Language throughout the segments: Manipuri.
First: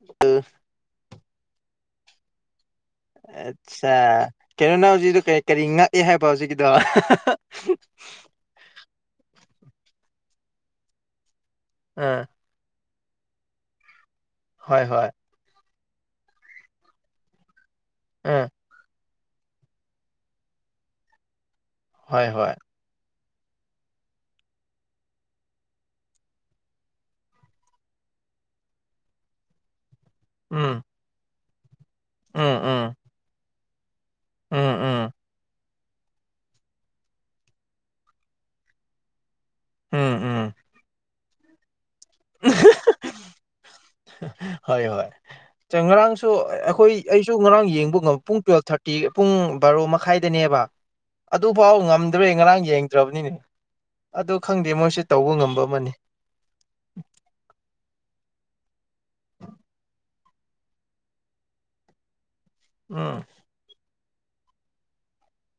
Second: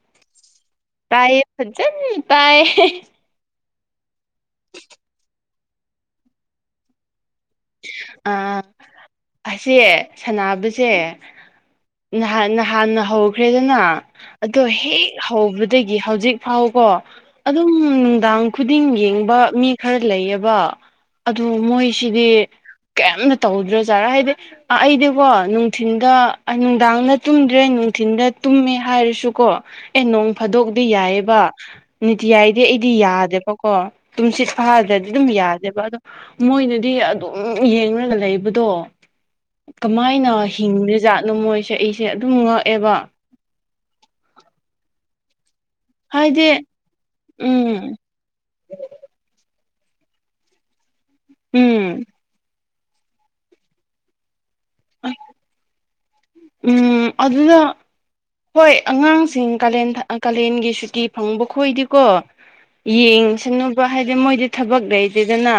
[unintelligible] ꯇꯥꯏꯌꯦ ꯐꯅ ꯇꯥꯏꯌꯦ ꯍꯦ ꯍꯦ ꯑꯠꯆꯥ ꯀꯩꯅꯣ ꯅꯪ ꯍꯧꯖꯤꯛꯀꯤꯗꯣ ꯀꯔꯤ ꯉꯛꯑꯦ ꯍꯥꯏꯕ ꯍꯧꯖꯤꯛꯀꯤꯗꯣ ꯍꯥ ꯍꯥ ꯑꯥ ꯑꯁꯤꯁꯦ ꯁꯅꯕꯁꯦ ꯎꯝ ꯅꯍꯥꯟ ꯅꯍꯥꯟꯅ ꯍꯧꯈ꯭ꯔꯦꯗꯅ ꯑꯗꯣ ꯍꯣꯏ ꯍꯣꯏ ꯍꯦꯛ ꯍꯧꯕꯗꯒꯤ ꯍꯧꯖꯤꯛ ꯐꯥꯎ ꯀꯣ ꯑꯗꯨꯝ ꯅꯨꯡꯗꯥꯡ ꯎꯝ ꯈꯨꯗꯤꯡ ꯌꯦꯡꯕ ꯃꯤ ꯈꯔ ꯂꯩꯌꯦꯕ ꯑꯗꯨ ꯍꯣꯏ ꯃꯣꯏꯁꯤꯗꯤ ꯍꯣꯏ ꯀꯌꯥꯝꯝꯅ ꯇꯧꯗ꯭ꯔꯣꯖꯥꯔꯥ ꯍꯥꯏꯗꯤ ꯑꯩꯗꯤꯀꯣ ꯅꯨꯡꯊꯤꯟꯗ ꯅꯨꯡꯗꯥꯡꯗ ꯇꯨꯝꯗ꯭ꯔꯦ ꯅꯨꯡꯊꯤꯟꯗ ꯇꯨꯝꯃꯦ ꯍꯥꯏꯔꯁꯨꯀꯣ ꯑꯦ ꯅꯣ ꯐꯥꯗꯣꯛꯇ ꯎꯝ ꯌꯥꯏꯑꯕ ꯅꯤꯇꯤꯌꯥꯏꯗꯤ ꯑꯩꯗꯤ ꯎꯝ ꯌꯥꯗꯦꯕꯀꯣ ꯇꯨꯝꯁꯤꯠ ꯎꯝ ꯐꯥꯗꯗꯤ ꯎꯝ ꯑꯗꯨꯝ ꯌꯥꯗꯦꯕ ꯑꯗꯣ ꯃꯣꯏꯅꯗꯤ ꯑꯗꯨꯝ ꯌꯦꯡꯒ ꯂꯩꯕꯗꯣ ꯎꯝ ꯎꯝ ꯀꯃꯥꯏꯅ ꯎꯝ ꯍꯤꯡꯗꯦ ꯖꯥꯠꯅꯣ ꯃꯣꯏꯁꯦ ꯑꯩꯁꯦ ꯑꯗꯨꯝ ꯉꯛꯑꯦꯕ ꯍꯣꯏ ꯍꯣꯏ ꯉꯔꯥꯡꯁꯨ ꯍꯥꯏꯗꯤ ꯑꯩꯈꯣꯏ ꯑꯩꯁꯨ ꯉꯔꯥꯡ ꯎꯝ ꯌꯦꯡꯕ ꯉꯝ ꯄꯨꯡ ꯇꯨꯋꯜꯞ ꯊꯥꯔꯇꯤ ꯄꯨꯡ ꯕꯥꯔꯣ ꯃꯈꯥꯏꯗꯅꯦꯕ ꯑꯗꯨꯐꯥꯎ ꯎꯝ ꯑꯗꯨ ꯑꯩ ꯉꯔꯥꯡ ꯌꯦꯡꯗ꯭ꯔꯕꯅꯤꯅꯦ ꯑꯗꯨ ꯈꯪꯗꯦ ꯃꯣꯏꯁꯨ ꯇꯧꯕ ꯉꯝꯕ ꯑꯃꯅꯤ ꯎꯝ ꯑꯗꯨꯅ ꯍꯣꯏ ꯑꯉꯥꯡꯁꯤꯡ ꯀꯥꯂꯦꯟ ꯀꯥꯂꯦꯟꯒꯤ ꯁꯨꯇꯤ ꯐꯪꯕ ꯈꯣꯏꯗꯤꯀꯣ ꯎꯝ ꯌꯦꯡꯁꯅꯨꯕ ꯍꯥꯏꯗꯤ ꯃꯣꯏꯗꯤ ꯊꯕꯛ ꯂꯩꯇꯦꯗꯅ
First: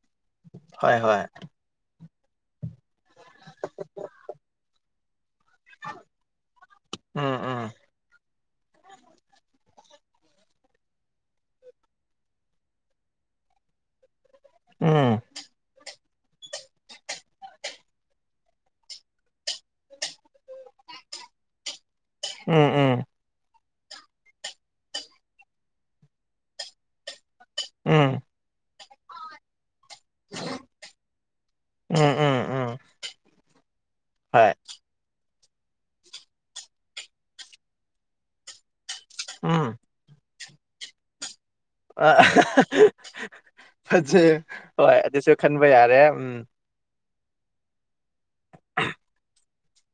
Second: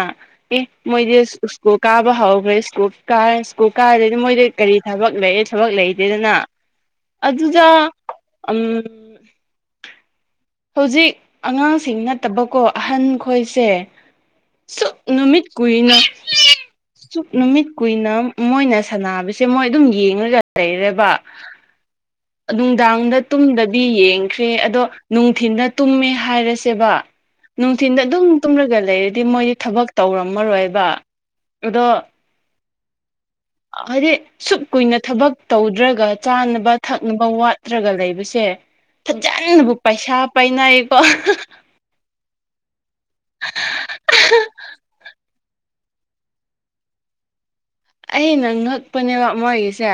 ꯑꯦ ꯍꯣꯏ ꯃꯣꯏꯗꯤ ꯍꯣꯏ ꯁ꯭ꯀꯨꯜ ꯀꯥꯕ ꯍꯧꯈ꯭ꯔꯦ ꯁꯀꯨꯜ ꯀꯥꯔ ꯁ꯭ꯀꯨꯜ ꯀꯥꯔꯗꯗꯤ ꯃꯣꯏꯗꯤ ꯀꯔꯤ ꯊꯕꯛ ꯂꯩ ꯊꯕꯛ ꯂꯩꯇꯦꯗꯅ ꯑꯗꯨꯗ ꯎꯝ ꯎꯝ ꯍꯧꯖꯤꯛ ꯑꯉꯥꯡꯁꯤꯡ ꯅꯠꯇꯕꯀꯣ ꯑꯍꯟ ꯈꯣꯏꯁꯦ ꯎꯝ ꯁꯨꯛ ꯎꯝ ꯅꯨꯃꯤꯠ ꯀꯨꯏꯅ ꯁꯛ ꯅꯨꯃꯤꯠ ꯀꯨꯏꯅ ꯃꯣꯏꯅ ꯁꯥꯟꯅꯕꯁꯦ ꯃꯣꯏ ꯑꯗꯨꯝ ꯌꯦꯡꯉꯒ ꯂꯩꯔꯦꯕ [unintelligible] ꯅꯨꯡꯗꯥꯡꯗ ꯇꯨꯝꯗꯗꯤ ꯌꯦꯡꯈ꯭ꯔꯦ ꯑꯗꯣ ꯅꯨꯡꯊꯤꯟꯗ ꯇꯨꯝꯃꯦ ꯍꯥꯏꯔꯁꯦꯕ ꯎꯝ ꯅꯨꯡꯊꯤꯟꯗ ꯎꯝ ꯑꯗꯨꯝ ꯇꯨꯝꯂꯒ ꯂꯩꯔꯗꯤ ꯃꯣꯏꯗꯤ ꯊꯕꯛ ꯇꯧꯔꯝꯃꯔꯣꯏꯕ ꯑꯗꯣ ꯎꯝ ꯎꯝ ꯎꯝ ꯑꯥ ꯍꯥꯏꯗꯤ ꯍꯣꯏ ꯁꯨꯛ ꯀꯨꯏꯅ ꯊꯕꯛ ꯇꯧꯗ꯭ꯔꯒ ꯆꯥꯅꯕ ꯊꯛꯅꯕ ꯋꯥꯠꯇ꯭ꯔꯒ ꯂꯩꯕꯁꯦ ꯎꯝ ꯐꯖꯅꯕꯨ ꯄꯩꯁꯥ ꯄꯥꯏꯅꯩꯀꫭ [unintelligible] ꯍꯣꯏ ꯑꯗꯨꯁꯨ ꯈꯟꯕ ꯌꯥꯔꯦ ꯎꯝ ꯑꯩꯅ ꯉꯛꯄꯅꯦꯕ ꯃꯣꯏꯒꯤꯁꯦ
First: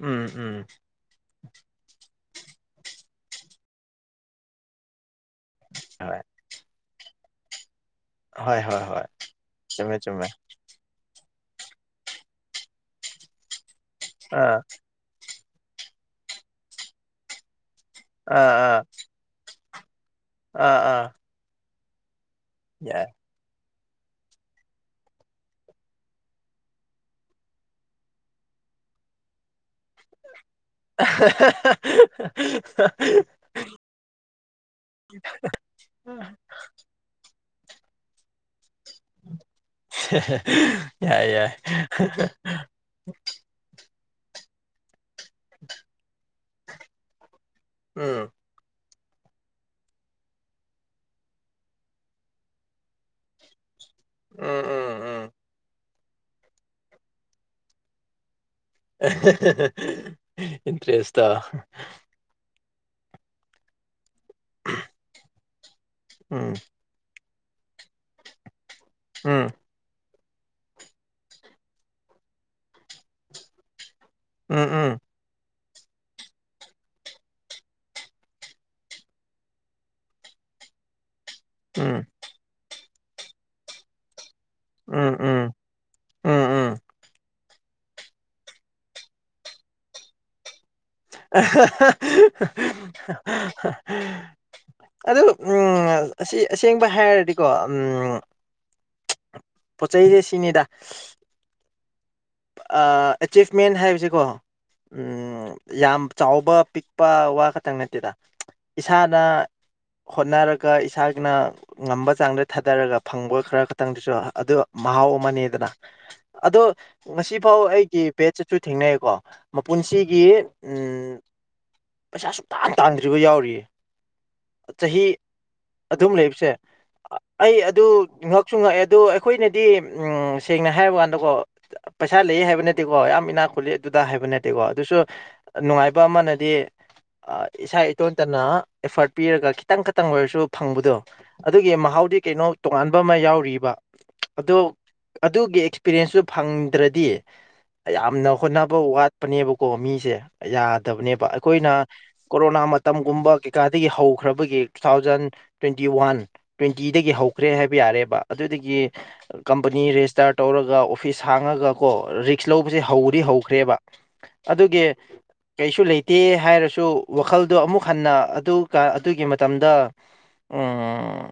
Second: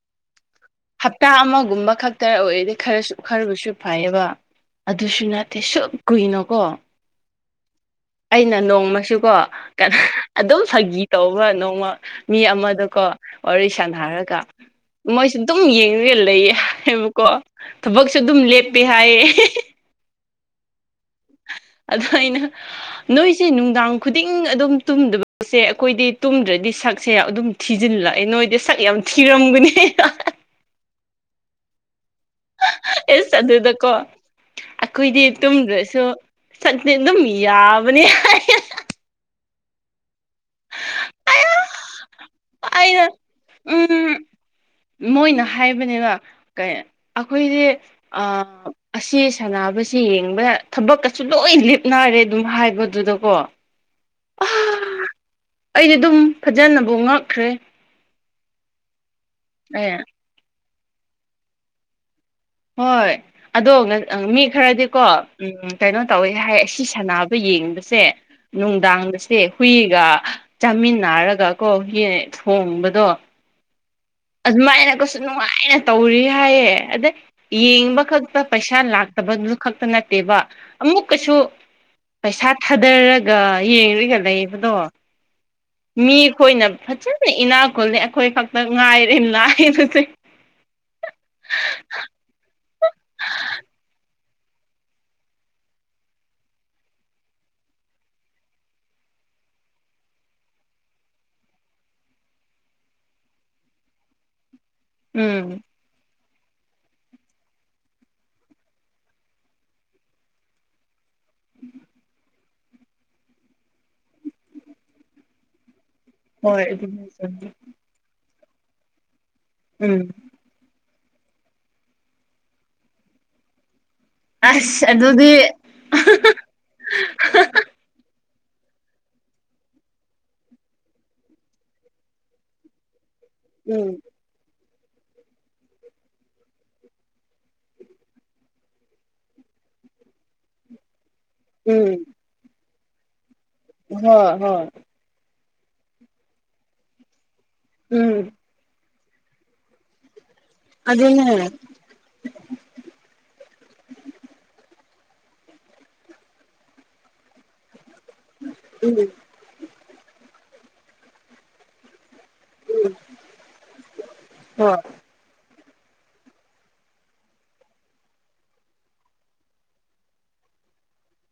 ꯎꯝ ꯎꯝ ꯍꯞꯇꯥ ꯑꯃꯒꯨꯝꯕ ꯈꯛꯇ ꯑꯣꯏꯔꯗꯤ ꯈꯔꯁꯨ ꯈꯔꯕꯨꯁꯨ ꯐꯩꯌꯦꯕ ꯑꯗꯨꯁꯨ ꯅꯠꯇ ꯇ‌ꯦ ꯁꯨꯛ ꯍꯣꯏ ꯀꯨꯏꯅꯀꯣ ꯑꯩꯅ ꯍꯣꯏ ꯍꯣꯏ ꯍꯣꯏ ꯅꯣꯡꯃꯁꯨꯀꯣ ꯆꯨꯝꯃꯦ ꯀꯩꯅꯣ ꯆꯨꯝꯃꯦ ꯑꯗꯨꯝ ꯐꯒꯤ ꯇꯧꯕ ꯅꯣꯡꯃ ꯃꯤ ꯑꯃꯗꯀꯣ ꯋꯥꯔꯤ ꯁꯥꯟꯅꯔꯒ ꯑꯥ ꯃꯣꯏꯁꯦ ꯑꯗꯨꯝ ꯌꯦꯡꯉꯒ ꯂꯩꯌꯦ ꯍꯥꯏꯕꯀꯣ꯫ ꯊꯕꯛꯁꯨ ꯑꯗꯨꯝ ꯑꯥ ꯂꯦꯞꯄꯤ ꯍꯥꯏꯌꯦ꯫ ꯑ ꯑꯥ꯫ ꯑꯗꯨ ꯑꯩꯅ꯫ ꯌꯥ ꯅꯣꯏꯁꯦ ꯅꯨꯡꯗꯥꯡ ꯈꯨꯗꯤꯡ ꯑꯗꯨꯝ ꯇꯨꯝꯗꯕ ꯄꯣꯠꯁꯦ [unintelligible] ꯑꯩꯈꯣꯏꯗꯤ ꯇꯨꯝꯗ꯭ꯔꯗꯤ ꯁꯛꯁꯦ ꯑꯗꯨꯝ ꯊꯤꯖꯤꯜꯂꯛꯑꯦ ꯅꯣꯏꯗꯤ ꯁꯛ ꯌꯥꯝ ꯊꯤꯔꯝꯒꯅ [unintelligible] ꯑꯦꯁ ꯑꯗꯨꯗꯀꯣ ꯑꯩꯈꯣꯏꯗꯤ ꯇꯨꯝꯗ꯭ꯔꯁꯨ ꯁꯛꯇꯤ ꯑꯗꯨꯝ ꯌꯥꯕꯅꯦ [unintelligible] ꯌꯥꯏ ꯌꯥꯏ ꯑꯩꯅ ꯎꯝ ꯃꯣꯏꯅ ꯍꯥꯏꯕꯅꯦꯕ ꯀꯩ ꯑꯩꯈꯣꯏꯗꯤ ꯎꯝ ꯑꯥ ꯑꯁꯤ ꯁꯥꯟꯅꯕꯁꯤ ꯌꯦꯡꯕꯗ ꯊꯕꯛꯀꯁꯨ ꯂꯣꯏ ꯂꯤꯞꯅꯔꯦ ꯑꯗꯨꯝ ꯍꯥꯏꯕꯗꯨꯗꯀꯣ ꯎꯝ ꯎꯝ ꯎꯝ ꯑꯩꯗꯤ ꯑꯗꯨꯝ ꯐꯖꯅꯕꯨ ꯉꯛꯈ꯭ꯔꯦ ꯑꯦ [unintelligible] ꯏꯟꯇꯔꯦꯁꯥ ꯍꯣꯏ ꯑꯗꯣ ꯃꯤ ꯈꯔꯗꯤꯀꯣ ꯎꯝ ꯀꯩꯅꯣ ꯇꯧꯋꯤ ꯎꯝ ꯍꯥꯏ ꯁꯤ ꯁꯥꯟꯅꯕ ꯌꯦꯡꯕꯁꯦ ꯅꯨꯡꯗꯥꯡꯗꯁ‌ꯦ ꯎꯝ ꯍꯨꯏꯒ ꯆꯥꯃꯤꯟꯅꯔꯒ ꯀꯣ ꯌ‌ꯦꯡ ꯊꯣꯡꯕꯗꫭ ꯎꯝ ꯎꯝ ꯑꯗꯨꯃꯥꯏꯅꯒꯁꯨ ꯅꯨꯡꯉꯥꯏꯅ ꯇꯧꯔꯤ ꯍꯥꯏꯌꯦ ꯑꯗꯩ ꯌꯦꯡꯕ ꯈꯛꯇ ꯄꯩꯁꯥ ꯂꯥꯛꯇꯕꯗꯨꯗꯨ ꯈꯛꯇ ꯅꯠꯇꯦꯕ ꯑꯃꯨꯛꯀꯁꯨ ꯎꯝ ꯄꯩꯁꯥ ꯊꯥꯗꯔꯒ ꯌꯦꯡꯉꯒ ꯂꯩꯕꯗꯣ ꯎꯝ ꯎꯝ ꯃꯤ ꯎꯝ ꯈꯣꯏꯅ ꯎꯝ ꯐꯖꯅ ꯏꯅꯥꯛ ꯈꯨꯜꯂꯦ ꯑꯩꯈꯣꯏ ꯈꯛꯇ ꯉꯥꯏꯔꯦ ꯂꯥꯏꯔ [unintelligible] ꯑꯗꯨ ꯎꯝ ꯑꯁꯤ ꯑꯁꯦꯡꯕ ꯍꯥꯏꯔꯗꯤꯀꯣ ꯎꯝ ꯄ‌ꯣꯠ ꯆꯩꯁꯦ ꯁꯤꯅꯤꯗꯥ ꯑꯥ ꯑꯦꯆꯤꯞꯃꯦꯟ ꯍꯥꯏꯕꯁꯤꯀꯣ ꯎꯝ ꯌꯥꯝ ꯆꯥꯎꯕ ꯄꯤꯛꯄ ꯋꯥ ꯈꯛꯇꯪ ꯅꯠꯇꯦꯗ ꯏꯁꯥꯗ ꯍꯣꯠꯅꯔꯒ ꯏꯁꯥꯅ ꯉꯝꯕ ꯆꯥꯡꯗ ꯊꯥꯗꯔꯒ ꯐꯪꯕ ꯈꯔ ꯈꯛꯇꯪꯗꯨꯁꯨ ꯑꯗꯨ ꯃꯍꯥꯎ ꯑꯃꯅꯦꯗꯅ ꯑꯗꯣ ꯍꯣꯏ ꯑꯗꯨꯅꯤ ꯆꯨꯝꯃꯤ ꯉꯁꯤꯐꯥꯎ ꯑꯩ ꯕꯦꯠ ꯆꯠꯁꯨ [unintelligible] ꯊꯦꯡꯅꯩꯀꯣ ꯎꯝ ꯃꯄꯨꯟꯁꯤꯒꯤ꯫ ꯎꯝ ꯄꯩꯁꯥ ꯁꯨꯡ ꯇꯥꯡ ꯇꯥꯡꯗ꯭ꯔꯤꯕ ꯌꯥꯎꯔꯤꯌꯦ ꯑꯁ ꯆꯍꯤ ꯑꯗꯨꯗꯤ ꯑꯗꯨꯝ ꯂꯩꯕꯁꯦ ꯑꯩ ꯑꯗꯨ ꯉꯛ ꯉꯛꯁꯨ ꯉꯛꯑꯦ ꯑꯗꯣ ꯑꯩꯈꯣꯏꯅꯗꯤ ꯁꯦꯡꯅ ꯍꯥꯏꯕ ꯀꯥꯟꯗꯀꯣ ꯄꯩꯁꯥ ꯂꯩ ꯍꯥꯏꯕ ꯅꯠꯇꯦꯀꯣ ꯌꯥꯝ ꯏꯅꯥꯛ ꯈꯨꯠꯜꯂꯤ ꯎꯝ ꯑꯗꯨꯗ ꯍꯥꯏꯕ ꯅꯠꯇꯦꯀꯣ ꯑꯗꯨꯁꯨ ꯅꯨꯡꯉꯥꯏꯕ ꯑꯃꯅꯗꯤ ꯏꯁꯥ ꯏꯇꯣꯟꯇꯅ ꯑꯦꯐꯔꯠ ꯄꯤꯔꯒ ꯈꯤꯇꯪ ꯈꯇꯪ ꯑꯣꯏꯔꯁꯨ ꯐꯪꯕꯗꯣ ꯑꯗꯨꯒꯤ ꯎꯝ ꯃꯍꯥꯎꯗꯤ ꯀꯩꯅꯣ ꯇꯣꯉꯥꯟꯕ ꯑꯃ ꯌꯥꯎꯔꯤꯕ ꯍꯣꯏ ꯑꯗꯣ ꯍꯣꯏ ꯑꯗꯨꯒꯤ ꯑꯦꯛꯁꯄꯤꯔꯤꯌꯦꯟꯁꯁꯨ ꯐꯪꯗ꯭ꯔꯗꯤ ꯎꯝ ꯌꯥꯝꯅ ꯍꯣꯠꯅꯕ ꯋꯥꯠ ꯄꯅꯦꯕꯀꯣ ꯃꯤꯁꯦ ꯑꯗꯨꯅꯦ ꯌꯥꯗꯕꯅꯦꯕ ꯑꯩꯈꯣꯏꯅ ꯀꯣꯔꯣꯅꯥ ꯃꯇꯝꯒꯨꯝꯕ ꯀꯩꯀꯥꯗꯒꯤ ꯍꯧꯈ꯭ꯔꯕꯒꯤ ꯇꯨ ꯊꯥꯎꯖꯟ ꯇ꯭ꯋꯦꯟꯇꯤ ꯋꯥꯟ꯫ ꯇ꯭ꯋꯦꯟꯇꯤꯗꯒꯤ ꯍꯧꯈ꯭ꯔꯦ ꯍꯥꯏꯕ ꯌꯥꯔꯦꯕ꯫ ꯑꯗꯨꯗꯒꯤ ꯎꯝ ꯀꯝꯄꯅꯤ ꯔꯦꯖꯤꯁꯇꯥꯔ ꯇꯧꯔꯒ ꯑꯣꯐꯤꯁ ꯍꯥꯡꯉꯒ ꯀꯣ ꯔꯤꯛ꯫ ꯁꯂꯧꯕꯖꯦ ꯍꯧꯗꯤ ꯍꯧꯈ꯭ꯔꯦꯕ ꯍꯣꯏ ꯑꯗꯨꯒꯤ ꯀꯩꯁꯨ ꯂꯩꯇꯦ ꯍꯥꯏꯔꯁꯨ ꯋꯥꯈꯜꯗꯣ ꯑꯃꯨꯛ ꯍꯟꯅ ꯑꯗꯨꯒꯤ ꯃꯇꯝꯗ꯫ ꯎꯝ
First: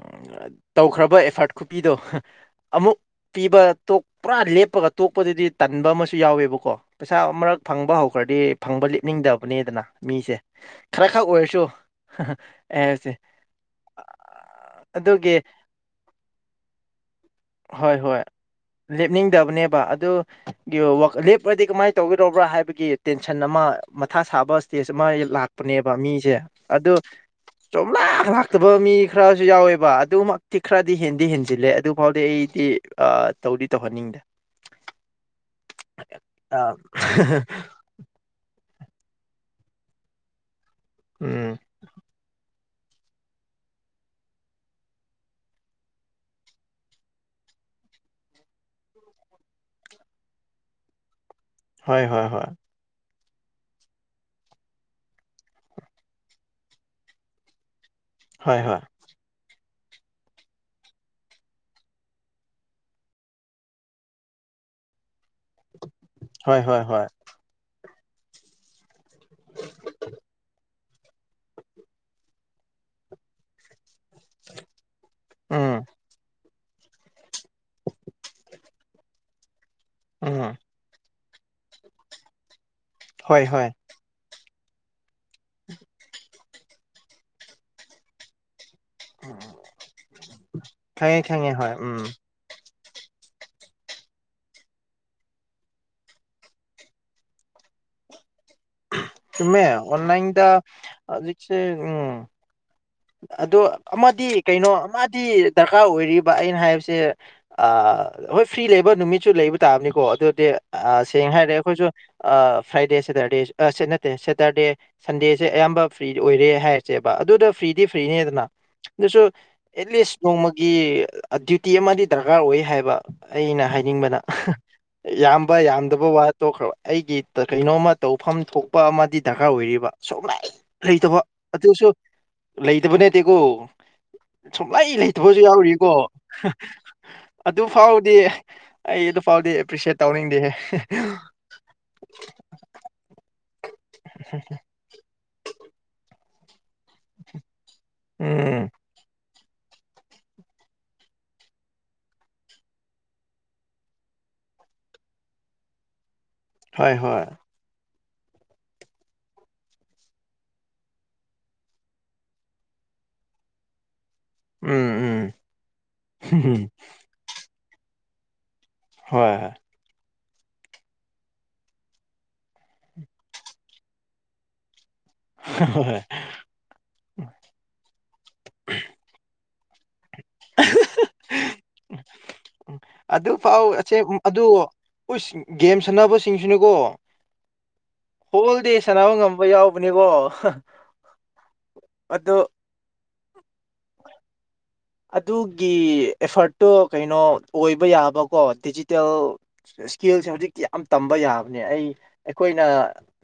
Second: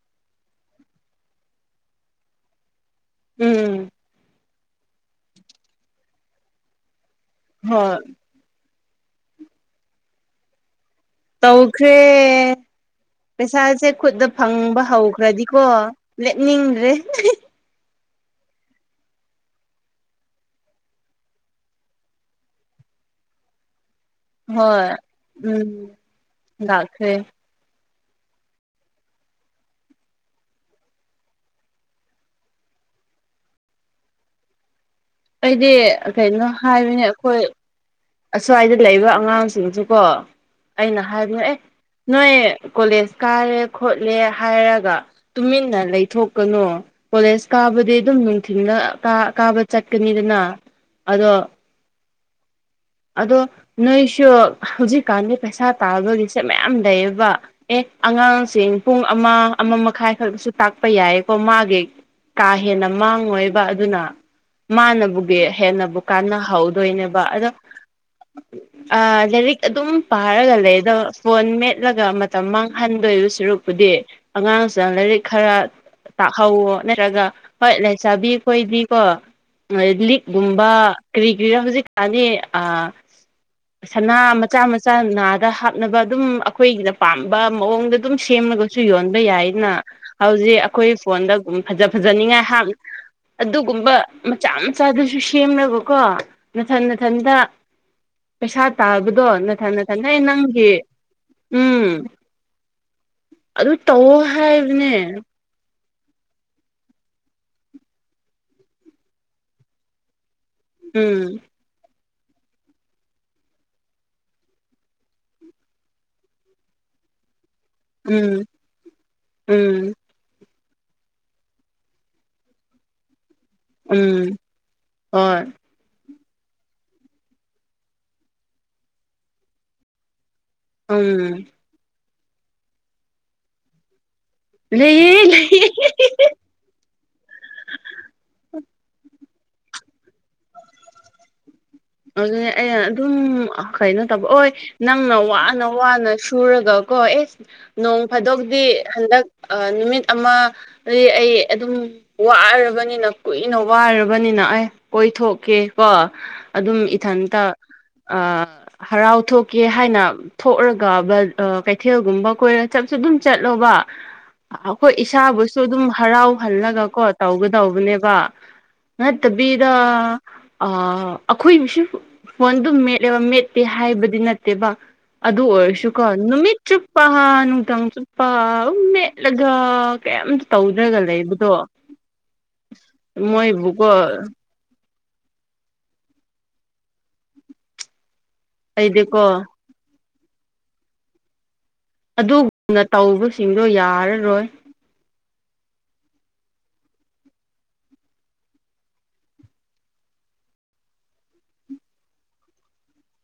ꯇꯧꯈ꯭ꯔꯕ ꯑꯦꯐꯥꯔꯠ ꯈꯨꯄꯤꯗꯣ ꯑꯃꯨꯛ꯫ ꯎꯝ ꯄꯤꯕꯇ‌ꯣ ꯄꯨꯔꯥ ꯂꯦꯞꯄꯒ ꯇꯣꯛꯄꯗꯨꯗꯤ ꯇꯟꯕ ꯑꯃꯁꯨ ꯌꯥꯎꯋꯦꯕꯀꯣ꯫ ꯄꯩꯁꯥ ꯑꯃꯛ ꯐꯪꯕ ꯍꯣꯏ ꯍꯧꯈ꯭ꯔꯗꯤ ꯐꯪꯕ ꯂꯦꯞꯅꯤꯡꯗꯕꯅꯤꯗꯅ ꯃꯤꯁꯦ꯫ ꯇꯧꯈꯔꯦ ꯑꯁꯦ ꯄꯩꯁꯥꯁꯦ ꯈꯨꯠꯇ ꯐꯪꯕ ꯍꯧꯈ꯭ꯔꯗꯤꯀꯣ ꯂꯦꯞꯅꯤꯡꯗ꯭ꯔꯦ ꯍꯣꯏ ꯂꯦꯞꯅꯤꯡꯗꯕꯅꯦꯕ ꯑꯗꯨꯒꯤ ꯂꯦꯞꯄꯗꯤ ꯀꯃꯥꯏꯅ ꯇꯧꯒꯔꯕ꯭ꯔꯥ ꯍꯥꯏꯕꯒꯤ ꯐꯪꯁꯟ ꯑꯃ ꯃꯊꯥ ꯁꯥꯕ ꯍꯣꯏ ꯏꯁꯇꯦꯖ ꯑꯃ ꯎꯝ ꯂꯥꯛꯄꯅꯦꯕ ꯃꯤꯁꯦ ꯑ ꯂꯥꯛꯈ꯭ꯔꯦ ꯆꯣꯝꯂꯥꯛ ꯂꯥꯛꯇꯕ ꯃꯤ ꯈꯔꯁꯨ ꯌꯥꯎꯋꯦꯕ ꯑꯗꯨꯃꯛꯇꯤ ꯈꯔꯗꯤ ꯍꯦꯟꯗꯤ ꯍꯦꯟꯖꯤꯜꯂꯦ ꯑꯗꯨ ꯐꯥꯎꯗꯤ ꯑꯩꯗꯤ ꯑ ꯇꯧꯗꯤ ꯇꯧꯍꯟꯅꯤꯡꯗꯦ ꯑꯩꯗꯤ ꯀꯩꯅꯣ ꯑꯥ ꯍꯥꯏꯕꯅꯦ ꯑꯩꯈꯣꯏ ꯑꯁ꯭ꯋꯥꯏꯗ ꯂꯩꯔꯤꯕꯕ ꯑꯉꯥꯡꯁꯤꯡꯁꯨꯀꯣ ꯑꯩꯅ ꯍꯥꯏꯕꯑꯦ ꯎꯝ ꯅꯣꯏ ꯀꯣꯂꯦꯖ ꯀꯥꯔꯦ ꯈꯣꯠꯂꯦ ꯍꯥꯏꯔꯒ ꯇꯨꯃꯤꯟꯅ ꯂꯩꯊꯣꯛꯀꯅꯨ꯫ ꯀꯣꯂꯦꯖ ꯀꯥꯕꯗꯤ ꯑꯗꯨꯝ ꯅꯨꯡꯊꯤꯜꯗ ꯀꯥꯕ ꯆꯠꯀꯅꯤꯗꯅ ꯑꯗꯣ꯫ ꯍꯣꯏ ꯍꯣꯏ ꯍꯣꯏ꯫ ꯑꯗꯣ ꯅꯣꯏꯁꯨ ꯍꯧꯖꯤꯛꯀꯥꯟꯗꯤ ꯄꯩꯁꯥ ꯇꯥꯟꯕꯒꯤꯁꯦ ꯃꯌꯥꯝ ꯂꯩꯌꯦꯕ ꯑꯦ꯫ ꯍꯣꯏ ꯑꯉꯥꯡꯁꯤꯡ ꯍꯣꯏ ꯄꯨꯡ ꯑꯃ ꯑꯃ ꯃꯈꯥꯏ ꯈꯛꯁꯨ ꯇꯥꯛꯄ ꯌꯥꯏꯀꯣ ꯃꯥꯒꯤ꯫ ꯀꯥ ꯍꯦꯟꯅ ꯃꯥꯡꯉꯣꯏꯕ ꯑꯗꯨꯅ ꯃꯥꯅꯕꯨꯒꯤ ꯍꯦꯟꯅꯕꯨ꯫ ꯀꯥꯟꯅ ꯍꯣꯏ ꯍꯣꯏ ꯍꯣꯏ ꯍꯧꯗꯣꯏꯅꯦꯕ ꯑꯗꯣ꯫ ꯑ ꯂꯥꯏꯔꯤꯛ ꯑꯗꯨꯝ ꯄꯥꯔꯒ ꯂꯩꯗ‌ꯣ꯫ ꯐꯣꯟ ꯃꯦꯠꯂꯒ ꯃꯇꯝ ꯃꯥꯡꯍꯟꯗꯣꯏꯕ ꯁꯨꯔꯛꯄꯨꯗꯤ꯫ ꯑꯉꯥꯡꯁꯤꯡ ꯂꯥꯏꯔꯤꯛ ꯈꯔ ꯎꯝ ꯇꯥꯛ꯫ ꯍꯧꯋꯣ ꯅꯠꯇ꯭ꯔꯒ ꯍꯣꯏ ꯂꯩꯥꯏꯁꯥꯕꯤꯈꯣꯏꯗꯤꯀꯣ ꯎꯝ ꯂꯤꯛꯀꯨꯝꯕ ꯀꯔꯤ ꯀ꯭ꯔꯤꯔ ꯍꯧꯖꯤꯛ ꯀꯅꯤ ꯑ ꯍꯣꯏ ꯍꯣꯏ ꯁꯅꯥ ꯃꯆꯥ ꯃꯆꯥ ꯅꯥꯗ ꯍꯥꯞꯅꯕ ꯑꯗꯨꯝ ꯑꯩꯈꯣꯏꯅ ꯄꯥꯝꯕ ꯃꯑꯣꯡꯗ ꯑꯗꯨꯝ ꯁꯦꯝꯂꯒ ꯁꯨ ꯌꯣꯟꯕ ꯌꯥꯏꯅ ꯍꯧꯖꯤꯛ ꯑꯩꯈꯣꯏ ꯈꯪꯉꯦ ꯐꯣꯟꯗ ꯈꯪꯉꯦ ꯍꯣꯏ ꯐꯖ ꯎꯝ ꯐꯖꯅꯤꯡꯉꯥꯏ ꯍꯥ ꯑꯗꯨꯒꯨꯝꯕ ꯃꯆꯥ ꯃꯆꯥꯗꯨꯁꯨ ꯁꯦꯝꯅꯕꯀꯣ ꯃꯅꯥꯊꯟ ꯃꯅꯥꯊꯟꯗ ꯄꯩꯁꯥ ꯇ ꯃꯦꯃꯦꯟꯂꯥꯏꯟꯗꯖꯤꯁꯦ ꯎꯝ ꯑꯣ ꯑꯗꯨ ꯇꯧꯋꯣ ꯑꯃꯗꯤ ꯀꯩꯅꯣ ꯍꯥꯏꯕꯅꯦ ꯑꯃꯗꯤ ꯗꯔꯀꯥꯔ ꯑꯣꯏꯔꯤꯕ ꯑꯩꯅ ꯍꯥꯏꯕꯁꯦ ꯑ ꯍꯣꯏ ꯐ꯭ꯔꯤ ꯂꯩꯕ ꯅꯨꯃꯤꯠꯁꯨ ꯂꯩꯕ ꯇꯥꯕꯅꯤꯀꯣ ꯑꯗꯨꯗꯤ ꯑ ꯎꯝ ꯁꯦꯡꯅ ꯍꯥꯏꯔꯦ ꯑꯩꯈꯣꯏꯁꯨ ꯑ ꯐ꯭ꯔꯥꯏꯗꯦ ꯁꯦꯇꯔꯗꯦ ꯁꯦꯇꯔꯗꯦ ꯁꯟꯗꯦꯁꯦ ꯑꯌꯥꯝꯕ ꯐ꯭ꯔꯤ ꯑꯣꯏꯔꯦ ꯍꯥꯏꯔꯁꯦꯕ ꯑꯗꯨꯗ ꯐ꯭ꯔꯤꯗꯤ ꯎꯝ ꯐ꯭ꯔꯤꯅꯦꯗꯅ ꯑꯗꯨꯁꯨ ꯎꯝ ꯑꯦꯠꯂꯤꯁ ꯅꯣꯡꯃꯒꯤ ꯗ꯭ꯌꯨꯇꯤ ꯑꯃꯗꯤ ꯗꯔꯀꯥꯔ ꯑꯣꯏ ꯍꯥꯏꯕ ꯑꯩꯅ ꯍꯥꯏꯅꯤꯡꯕꯗ ꯎꯝ ꯍꯣꯏ ꯌꯥꯝꯕ ꯌꯥꯝꯗꯕ ꯋꯥꯠ ꯇꯣꯛꯈ꯭ꯔꯕ ꯑꯩꯒꯤ ꯀꯩꯅꯣꯝꯃ ꯇꯧꯐꯝ ꯊꯣꯛꯄ ꯑꯃꯗꯤ ꯗꯔꯀꯥꯔ ꯑꯣꯏꯔꯤꯕ ꯁꯨꯝꯂ ꯂꯩꯇꯕ ꯎꯝ ꯑꯗꯨꯁꯨ ꯂꯩꯇꯕ ꯅꯠꯇꯦꯀꯣ ꯁꯨꯡꯂꯩ ꯂꯩꯌꯦ ꯂꯩꯇꯕꯁꯨ ꯂꯩꯌꯦ ꯌꯥꯎꯔꯤꯀꯣ ꯑꯗꯨꯐꯥꯎꯗꯤ ꯑꯩ ꯑꯗꯨꯐꯥꯎꯗꯤ ꯑꯦꯄ꯭ꯔꯤꯁꯦꯠ ꯇꯧꯅꯤꯡꯗꯦꯍꯦ ꯑꯗꯨ ꯑꯩ ꯑꯗꯨꯝ ꯀꯩꯅꯣ ꯇꯧꯕ ꯍꯣꯏ ꯅꯪꯅ ꯋꯥꯅ ꯋꯥꯅ ꯁꯨꯔꯒꯀꯣ ꯑꯦꯁ ꯅꯣꯡ ꯐꯥꯗꯧꯗꯤ ꯎꯝ ꯍꯟꯗꯛ ꯑ ꯅꯨꯃꯤꯠ ꯑꯃ ꯑꯩ ꯑꯗꯨꯝ ꯋꯥꯔꯕꯅꯤꯅ ꯀꯨꯏꯅ ꯋꯥꯔꯕꯅꯤꯅ ꯑꯩ ꯀꯣꯏꯊꯣꯛꯀꯦ ꯀꯣ ꯑꯗꯨꯝ ꯍꯣꯏ ꯍꯣꯏ ꯏꯊꯟꯇ ꯑꯥ ꯍꯔꯥꯎ ꯊꯣꯛꯀꯦ ꯍꯥꯏꯅ꯫ ꯊꯣꯛꯑꯒꯕ ꯀꯩꯊꯦꯜꯒꯨꯝꯕ ꯀꯣꯏꯔ ꯆꯞꯁꯨ ꯑꯗꯨꯝ ꯆꯠꯂꯣꯕ꯫ ꯑꯩꯈꯣꯏ ꯎꯝ ꯎꯝ ꯏꯁꯥꯕꯨꯁꯨ ꯑꯗꯨꯝ ꯍꯔꯥꯎꯍꯜꯂꯒ ꯀꯣ ꯇꯧꯒꯗꯧꯕꯅꯦꯕ꯫ ꯍꯣꯏ ꯍꯣꯏ ꯅꯠꯇꯕꯤꯗ ꯑ꯫ ꯑꯩꯈꯣꯏꯃꯤꯁꯨ ꯐꯣꯟꯗꯨ ꯃꯦꯠꯂꯦꯕ ꯃꯦꯠꯇꯦ ꯍꯥꯏꯕꯗꯤ ꯅꯠꯇꯦꯕ꯫ ꯑꯗꯨ ꯍꯣꯏ ꯑꯣꯏꯔꯁꯨꯀꯣ ꯅꯨꯃꯤꯠ ꯆꯨꯞꯄ ꯅꯨꯗꯥꯡ ꯆꯨꯞꯄ ꯑꯗꯨꯝ ꯃꯦꯠꯂꯒ꯫ ꯀꯩꯝ ꯇꯧꯗ꯭ꯔꯒ ꯂꯩꯕꯗꯣ ꯃꯣꯏꯕꯨꯀꯣ꫰꫰ ꯍꯨꯁ ꯒꯦꯝ ꯁꯥꯟꯅꯕꯁꯤꯡꯁꯤꯅꯤꯀꯣ ꯍꯣꯜ ꯗꯦ ꯁꯥꯟꯅꯕ ꯑꯩꯗꯤꯀꯣ ꯉꯝꯕ ꯌꯥꯎ ꯕꯅꯦꯀꯣ꯫ ꯑꯗꯨꯒꯨꯝꯅ ꯇꯧꯕꯁꯤꯡꯗꯣ ꯌꯥꯔꯥꯔꯣꯏ꯫ ꯑꯗꯨꯒꯤ ꯑꯦꯐꯔꯠꯇꯣ ꯀꯩꯅꯣ ꯑꯣꯏꯕ ꯌꯥꯕꯀꯣ ꯗꯤꯖꯤꯇꯦꯜ꯫ ꯏꯁꯀꯦꯜꯁꯦ ꯍꯧꯖꯤꯛꯇꯤ ꯌꯥꯝ ꯇꯝꯕ ꯌꯥꯕꯅꯦ ꯑꯩ ꯑꯩꯈꯣꯏꯅ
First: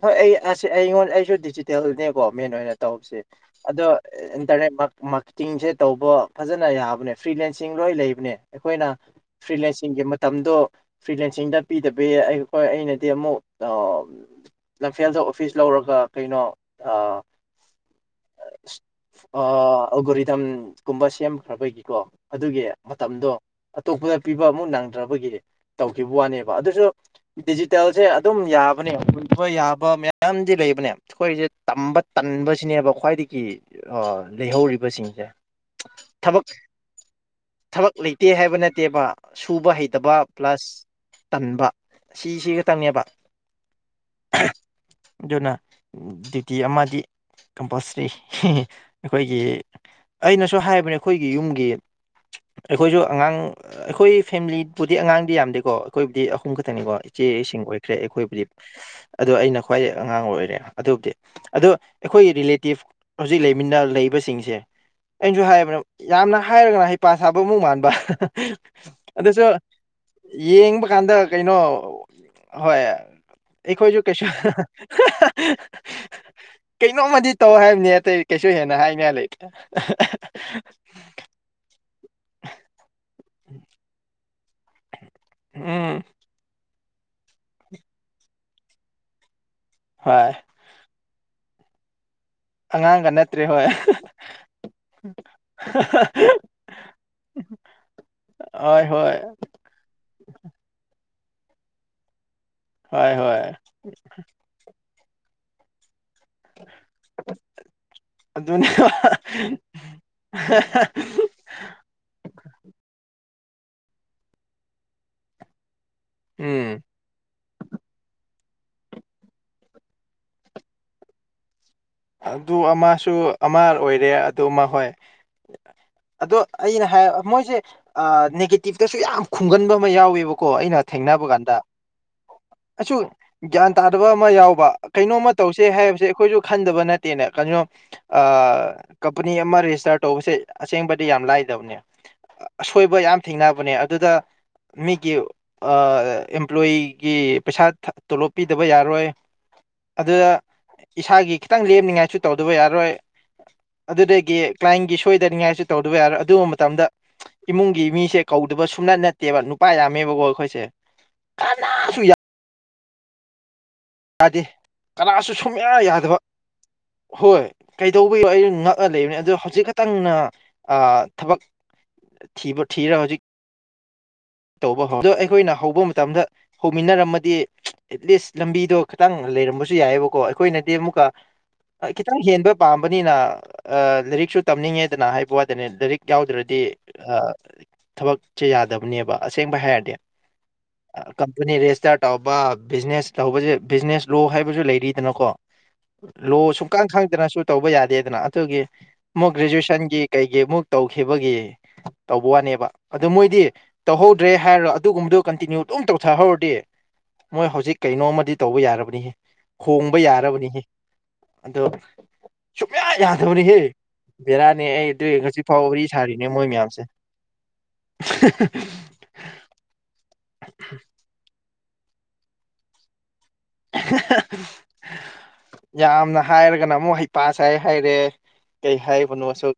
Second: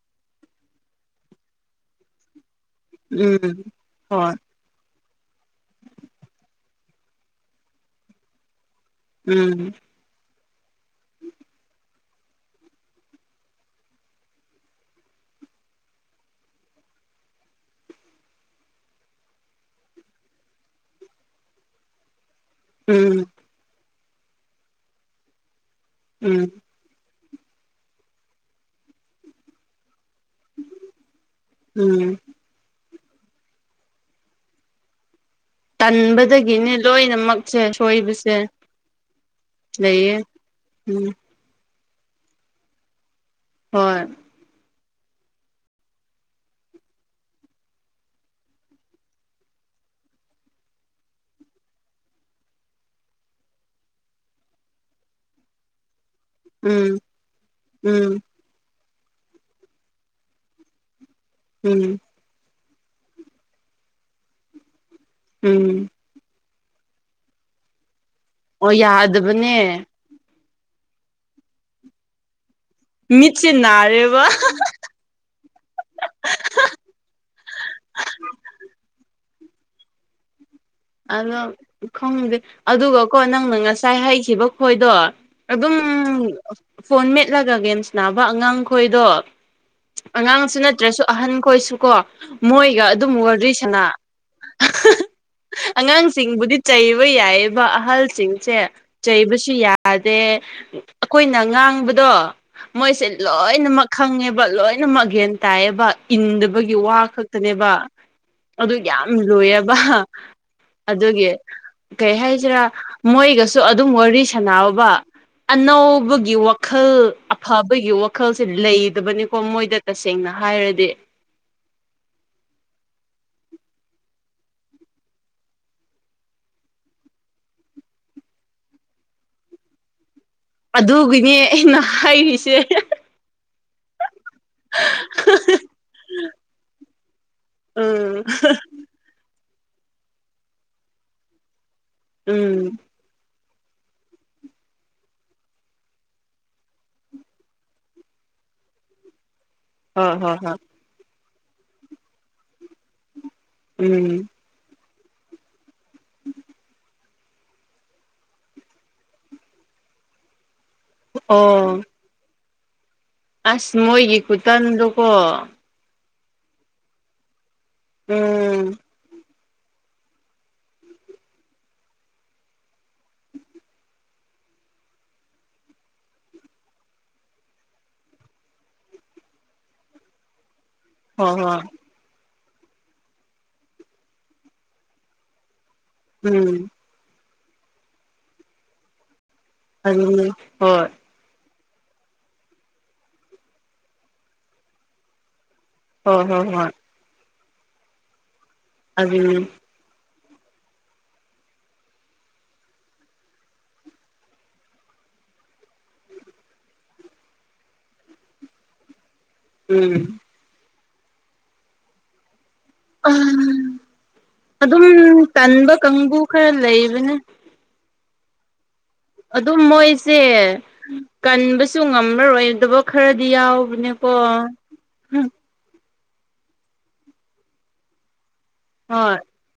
ꯍꯣꯏ ꯑꯩ ꯑꯁꯦ ꯑꯩꯉꯣꯟꯅ ꯑꯩꯁꯨ ꯗꯤꯖꯤꯇꯦꯜꯅꯦꯀꯣ ꯃꯦꯟ ꯑꯣꯏꯅ ꯇꯧꯁꯦ ꯎꯝ ꯑꯗꯣ ꯍꯣꯏ ꯏꯟꯇꯔꯅꯦꯠ ꯃꯥꯛ ꯃꯥꯛꯇꯤꯡꯁꯦ ꯇꯧꯕ ꯐꯖꯅ ꯌꯥꯕꯅꯦ ꯐ꯭ꯔꯤꯂꯦꯟꯁꯤꯡ ꯔꯣꯏ ꯂꯩꯕꯅꯦ ꯑꯩꯈꯣꯏꯅ ꯎꯝ ꯐ꯭ꯔꯤꯂꯦꯟꯁꯤꯡꯒꯤ ꯃꯇꯝꯗꯣ꯫ ꯐ꯭ꯔꯤꯂꯦꯟꯁꯤꯡꯗ ꯄꯤꯗꯕꯤ ꯑꯩꯈꯣꯏ ꯑꯩꯅꯗꯤ ꯑꯃꯨꯛ ꯂꯝꯐꯦꯜꯗ ꯑꯣꯐꯤꯁ ꯂꯧꯔꯒ ꯀꯩꯅꯣ ꯑꯥ꯫ ꯑꯜꯒꯣꯜꯔꯤꯊꯝ ꯀꯨꯝꯕꯁ ꯁꯦꯝꯈ꯭ꯔꯕꯒꯤꯀꯣ ꯑꯗꯨꯒꯤ ꯎꯝ ꯃꯇꯝꯗꯣ ꯑꯇꯣꯞꯄꯗ ꯄꯤꯕ ꯑꯃꯨꯛ ꯅꯪꯗ꯭ꯔꯕꯒꯤ꯫ ꯇꯧꯈꯤꯕ ꯎꯝ ꯋꯥꯅꯦꯕ ꯑꯗꯨꯁꯨ ꯗꯤꯖꯤꯇꯦꯜꯁꯦ ꯑꯗꯨꯝ ꯌꯥꯕꯅꯦ ꯍꯧꯕ ꯌꯥꯕ ꯃꯌꯥꯝ ꯌꯥꯝꯗꯤ ꯂꯩꯕꯅꯦ ꯑꯩꯈꯣꯏꯁꯦ ꯇꯝꯕ ꯎꯝ ꯇꯟꯕꯁꯤꯅꯦꯕ ꯈ꯭ꯋꯥꯏꯗꯒꯤ ꯀꯤ ꯑꯥ ꯂꯩꯍꯧꯔꯤꯕꯁꯤꯡꯁꯦ꯫ ꯊꯕꯛ ꯇꯟꯕꯗꯒꯤꯅꯦ ꯂꯣꯏꯅꯃꯛꯁꯦ ꯊꯕꯛ ꯂꯩꯇꯦ ꯁꯣꯏꯕꯁꯦ ꯍꯥꯏꯕ ꯅꯠꯇꯦꯕ ꯁꯨꯕ ꯍꯩꯇꯕ꯫ ꯂꯩꯌꯦ ꯄ꯭ꯂꯁ ꯎꯝ ꯇꯟꯕ ꯁꯤꯁꯤ ꯈꯛꯇꯪꯅꯦꯕ꯫ ꯍꯣꯏ꯫ ꯑꯗꯨꯅ꯫ ꯗ꯭ꯌꯨꯇꯤ ꯑꯃꯗꯤ ꯀꯝꯄꯜꯁꯔꯤ ꯑꯩꯈꯣꯏꯒꯤ ꯑꯩꯅꯁꯨ ꯍꯥꯏꯕꯅꯦ ꯑꯩꯈꯣꯏꯒꯤ ꯌꯨꯝꯒꯤ꯫ ꯑꯩꯈꯣꯏꯖꯨ ꯑꯉꯥꯡ ꯑꯩꯈꯣꯏ ꯐꯦꯝꯃꯤꯂꯤ ꯕꯨꯗꯤ ꯑꯉꯥꯡꯗꯤ ꯌꯥꯝꯗꯦꯀꯣ ꯑꯩꯈꯣꯏꯕꯨꯗꯤ ꯑꯄꯨꯝ ꯎꯝ ꯈꯛꯇꯅꯤꯀꯣ ꯏꯆꯦꯁꯤꯡ ꯑꯣꯏꯈ꯭ꯔꯦ ꯎꯝ ꯑꯩꯈꯣꯏꯕꯨꯗꯤ ꯑꯗꯣ ꯑꯩꯅ ꯈ꯭ꯋꯥꯏꯗꯒꯤ ꯑꯉꯥꯡ ꯑꯣꯏꯔꯦ ꯑꯗꯨꯕꯨꯗꯤ ꯑꯗꯣ ꯎꯝ ꯑꯩꯈꯣꯏꯒꯤ ꯔꯤꯂꯦꯇꯤꯞ ꯍꯧꯖꯤꯛ ꯂꯩꯃꯤꯟꯅ ꯂꯩꯕꯁꯤꯡꯁꯦ ꯑꯩꯅꯁꯨ ꯎꯝ ꯍꯥꯏꯕꯅꯦ ꯌꯥꯝꯅ ꯍꯥꯏꯔꯒꯅ ꯍꯩꯄꯥ ꯁꯥꯕ ꯃꯨꯛ ꯃꯥꯟꯕ꯫ ꯑꯣ ꯑꯗꯨꯁꯨ ꯌꯥꯗꯕꯅꯦ꯫ ꯌꯦꯡꯕ ꯀꯥꯟꯗ ꯀꯩꯅꯣ ꯍꯣꯏ꯫ ꯃꯤꯠꯁꯦ ꯑꯩꯈꯣꯏꯁꯨꯨ ꯀꯩꯁꯨ꯫ ꯅꯥꯔꯦꯕ [unintelligible] ꯀꯩꯅꯣꯝꯃꯗꯤ ꯇꯧ ꯍꯥꯏꯕꯅꯤ ꯑꯇꯩ ꯀꯩꯁꯨ ꯍꯦꯟꯅ ꯍꯥꯏꯅꯤꯡꯉꯥꯏ ꯂꯩꯇꯦ꯫ ꯑꯗꯣ ꯈꯪꯗꯦ ꯑꯗꯨꯒꯀꯣ ꯅꯪꯅ ꯉꯁꯥꯏ ꯍꯥꯏꯈꯤꯕ ꯈꯣꯏꯗꯣ꯫ ꯑꯗꯨꯝ ꯎꯝ ꯐꯣꯟ ꯃꯦꯠꯂꯒ ꯒꯦꯝꯁꯥꯅꯕ ꯑꯉꯥꯡ ꯈꯣꯏꯗꯣ꯫ ꯍꯣꯏ ꯑꯉꯥꯡꯁꯨ ꯅꯠꯇ꯭ꯔꯁꯨ ꯑꯍꯟ ꯈꯣꯏꯁꯨ ꯀꯣ꯫ ꯃꯣꯏꯒ ꯑꯉꯥꯡꯒ ꯑꯗꯨꯝ ꯅꯠꯇ꯭ꯔꯦ ꯋꯥꯔꯤ ꯍꯣꯏ ꯁꯅꯥ꯫ ꯑꯉꯥꯡꯁꯤꯡꯕꯨꯗꯤ ꯆꯩꯕ ꯌꯥꯏꯌꯦꯕ ꯑꯍꯜꯁꯤꯡꯁꯦ ꯍꯣꯏ ꯍꯣꯏ ꯆꯩꯕꯁꯨ ꯆꯩꯕꯁꯨ ꯌꯥꯗꯦ ꯑꯈꯣꯏꯅ ꯉꯥꯡꯕꯗꯣ ꯃꯣꯏꯁꯦ ꯍꯣꯏ ꯍꯣꯏ ꯂꯣꯏꯅꯃꯛ ꯈꯪꯉꯦꯕ ꯂꯣꯏꯅꯃꯛ ꯒꯦꯟ ꯇꯥꯏꯌꯦꯕ꯫ ꯏꯟꯗꯕꯒꯤ ꯋꯥ ꯈꯛꯇꯅꯦꯕ ꯑꯗꯨꯅꯦ ꯑꯗꯨ ꯌꯥꯝ ꯂꯨꯌꯦꯕ꯫ [unintelligible] ꯑꯗꯨꯒꯤ꫰꫰ ꯀꯩ ꯍꯥꯏꯁꯤꯔꯥ ꯃꯣꯏꯒꯁꯨ ꯑꯗꯨꯝ ꯋꯥꯔꯤ ꯁꯥꯟꯅꯥꯕ ꯑꯅꯧ ꯕꯒꯤ ꯎꯝ ꯋꯥꯈꯜ꯫ ꯐꯕꯒꯤ ꯋꯥꯈꯜꯁꯦ ꯂꯩꯇꯕꯅꯦ ꯃꯣꯏꯗ ꯇꯁꯦꯡꯅ ꯍꯥꯏꯔꯗꯤ꯫ ꯑꯗꯨ ꯑꯃꯁꯨ ꯑꯃ ꯑꯣꯏꯔꯦ ꯑꯗꯨ ꯃꯍꯣꯏ ꯑꯗꯨ ꯑꯩꯅ ꯍꯥꯏ ꯃꯣꯏꯁꯦ ꯑꯥ ꯅꯦꯒꯦꯇꯤꯞꯇꯁꯨ ꯌꯥꯝ ꯈꯨꯡꯒꯟꯕ ꯑꯃ ꯌꯥꯎꯋꯦꯕ ꯀꯣ ꯑꯩꯅ ꯊꯦꯡꯅꯕ ꯑꯗꯨꯒꯤꯅꯦ ꯀꯥꯟꯗ ꯑꯩꯅ ꯍꯥꯏꯔꯤꯁꯦ ꯑꯩꯁꯨ ꯒ꯭ꯌꯥꯟ ꯇꯥꯗꯕ ꯑꯃ ꯌꯥꯎꯕ ꯀꯩꯅꯣꯝꯃ ꯇꯧꯁꯦ ꯍꯥꯏꯕꯁꯦ ꯑꯩꯈꯣꯏꯁꯨ ꯈꯟꯗꯕ ꯅꯠ ꯅꯠꯇꯦꯅꯦ ꯀꯩꯔꯤꯅꯣ ꯎꯝ ꯑꯥ ꯀꯝꯄꯅꯤ ꯑꯃꯥ ꯔꯦꯖꯤꯁꯇꯥꯔ ꯇꯧꯕꯁꯦ ꯑꯁꯦꯡꯕꯗꯤ ꯌꯥꯝ ꯂꯥꯏꯗꯕꯅꯦ ꯎꯝ ꯑꯁꯣꯏꯕ ꯌꯥꯝ ꯊꯦꯡꯅꯕꯅꯦ ꯑꯗꯨꯗ ꯃꯤꯀꯤ ꯑꯥ ꯑꯦꯝꯄ꯭ꯂꯣꯌꯤꯒꯤ ꯄꯩꯁꯥ ꯇꯣꯂꯣꯞ ꯄꯤꯗꯕ ꯌꯥꯔꯣꯏ ꯍꯣꯏ ꯑꯗꯨꯗ ꯍꯣꯏ ꯍꯣꯏ ꯏꯁꯥꯒꯤ ꯈꯤꯇꯪ ꯂꯦꯝꯅꯤꯡꯉꯥꯏꯁꯨ ꯇꯧꯗꯕ ꯌꯥꯔꯣꯏ ꯎꯝ ꯑꯗꯨꯗꯒꯤ ꯀ꯭ꯂꯥꯏꯟꯒꯤ ꯁꯣꯏꯗꯅꯤꯡꯉꯥꯏꯁꯨ ꯇꯧꯗꯕ ꯌꯥꯔꯣꯏ ꯑꯗꯨꯎꯕ ꯃꯇꯝꯗ ꯏꯃꯨꯡꯒꯤ ꯃꯤꯁꯦ ꯀꯧꯗꯕ ꯁꯨꯛꯅꯠ ꯅꯠꯇꯦꯕ ꯅꯨꯄꯥ ꯌꯥꯝꯃꯦꯕꯒꯣ ꯑꯩꯈꯣꯏꯁꯦ ꯑꯣ ꯀꯅꯁꯨ ꯌꯥ ꯑꯁ ꯃꯣꯏꯒꯤ ꯈꯨꯇꯟꯗꯣ ꯀꯣ ꯃꯌꯥ ꯌꯥꯗꯕ ꯍꯣꯏ ꯀꯩꯗꯧꯕꯌꯣ ꯑꯩ ꯎꯝ ꯉꯛꯑ ꯂꯩꯕꯅꯤ ꯑꯗꯨꯗꯣ ꯍꯧꯖꯤꯛ ꯈꯤꯇꯪꯅ ꯊꯕꯛ ꯊꯤꯕ ꯊꯤꯔ ꯍꯧꯖꯤꯛ ꯇꯧꯕ ꯑꯗꯣ ꯑꯩꯈꯣꯏꯅ ꯍꯧꯕ ꯃꯇꯝꯗ ꯍꯧꯃꯤꯟꯅꯔꯝꯃꯗꯤ ꯑꯦꯠꯂꯤꯁ ꯂꯝꯕꯤꯗꯣ ꯈꯤꯇꯪ ꯂꯩꯔꯝꯕꯁꯨ ꯌꯥꯏꯑꯦꯕꯀꯣ ꯑꯩꯈꯣꯏꯅꯗꯤ ꯑꯃꯨꯛꯀ ꯍꯣꯏ ꯍꯣꯏ ꯈꯤꯇꯪ ꯍꯦꯟꯕ ꯄꯥꯝꯕꯅꯤꯅ ꯂꯥꯏꯔꯤꯛꯁꯨ ꯇꯝꯅꯤꯡꯉꯦꯗꯅ ꯍꯥꯏꯕ ꯋꯥꯗꯅꯦ ꯂꯥꯏꯔꯤꯛ ꯎꯝ ꯌꯥꯎꯗ꯭ꯔꯗꯤ ꯊꯕꯛꯁꯦ ꯌꯥꯗꯕꯅꯦꯕ ꯑꯁꯦꯡꯕ ꯍꯥꯏꯔꯗꯤ ꯑꯗꯨꯅꯤ ꯍꯣꯏ ꯀꯝꯄꯅꯤ ꯔꯦꯖꯤꯁꯇꯥꯔ ꯇꯧꯕ ꯕꯤꯖꯤꯅꯦꯁ ꯇꯧꯕꯁꯦ ꯕꯤꯖꯤꯅꯦꯁ ꯂꯣ ꯍꯥꯏꯕꯁꯨ ꯂꯩꯔꯤꯗꯅꯀꯣ ꯍꯣꯏ ꯍꯣꯏ ꯂꯣ ꯍꯣꯏ ꯁꯨꯡꯈꯪ ꯈꯪꯗꯅꯁꯨ ꯇꯧꯕ ꯌꯥꯗꯦꯗꯅ ꯑꯗꯨꯒꯤ ꯃꯣ ꯑꯗꯨꯅꯤ ꯒ꯭ꯔꯦꯖꯨꯋꯦꯁꯟꯒꯤ ꯀꯩꯒꯤ ꯑꯃꯨꯛ ꯇꯧꯈꯤꯕꯒꯤ ꯇꯧꯕꯋꯥꯅꯦꯕ ꯑꯗꯨ ꯃꯣꯏꯗꯤ ꯇꯧꯍꯧꯗ꯭ꯔꯦ ꯍꯥꯏꯔꯣ ꯑꯗꯨꯒꯨꯝꯕꯗꯨ ꯀꯟꯇꯤꯅ꯭ꯌꯨ ꯑꯗꯨꯝ ꯇꯧꯊꯍꯧꯔꯗꯤ ꯃꯣꯏ ꯍꯧꯖꯤꯛ ꯀꯩꯅꯣꯝꯃꯗꯤ ꯇꯧꯕ ꯌꯥꯔꯕꯅꯤ ꯍꯦ ꯎꯝ ꯈꯣꯡꯕ ꯌꯥꯔꯕꯅꯤ ꯍꯦ ꯑꯗꯣ ꯁꯨꯡꯌꯥ ꯌꯥꯗꯕꯅꯤ ꯍꯦ ꯕꯦꯔꯥꯅꯦ ꯑꯗꯨꯝ ꯑꯩ ꯑꯗꯨꯏ ꯉꯁꯤ ꯐꯥꯎ ꯇꯟꯕ ꯋꯥꯔꯤ ꯀꯥꯡꯕꯨ ꯁꯥꯔꯤꯅꯦ ꯃꯣꯏ ꯈꯔ ꯃꯌꯥꯝꯁꯦ ꯂꯩꯕꯅꯦ ꯑꯗꯨꯝ ꯃꯣꯏꯁꯦ ꯀꯟꯕꯁꯨ ꯉꯝꯃꯔꯣꯏ ꯑꯗꯨꯕꯨ ꯈꯔꯗꯤ ꯌꯥꯎꯕꯅꯦꯀꯣ ꯍꯣꯏ ꯌꯥꯝꯅ ꯍꯥꯏꯔꯒꯅ ꯑꯃꯨꯛ ꯍꯩꯄꯥꯁꯥꯏ ꯍꯥꯏꯔꯦ ꯀꯩ ꯍꯥꯏꯕꯅꯣꯁꯨ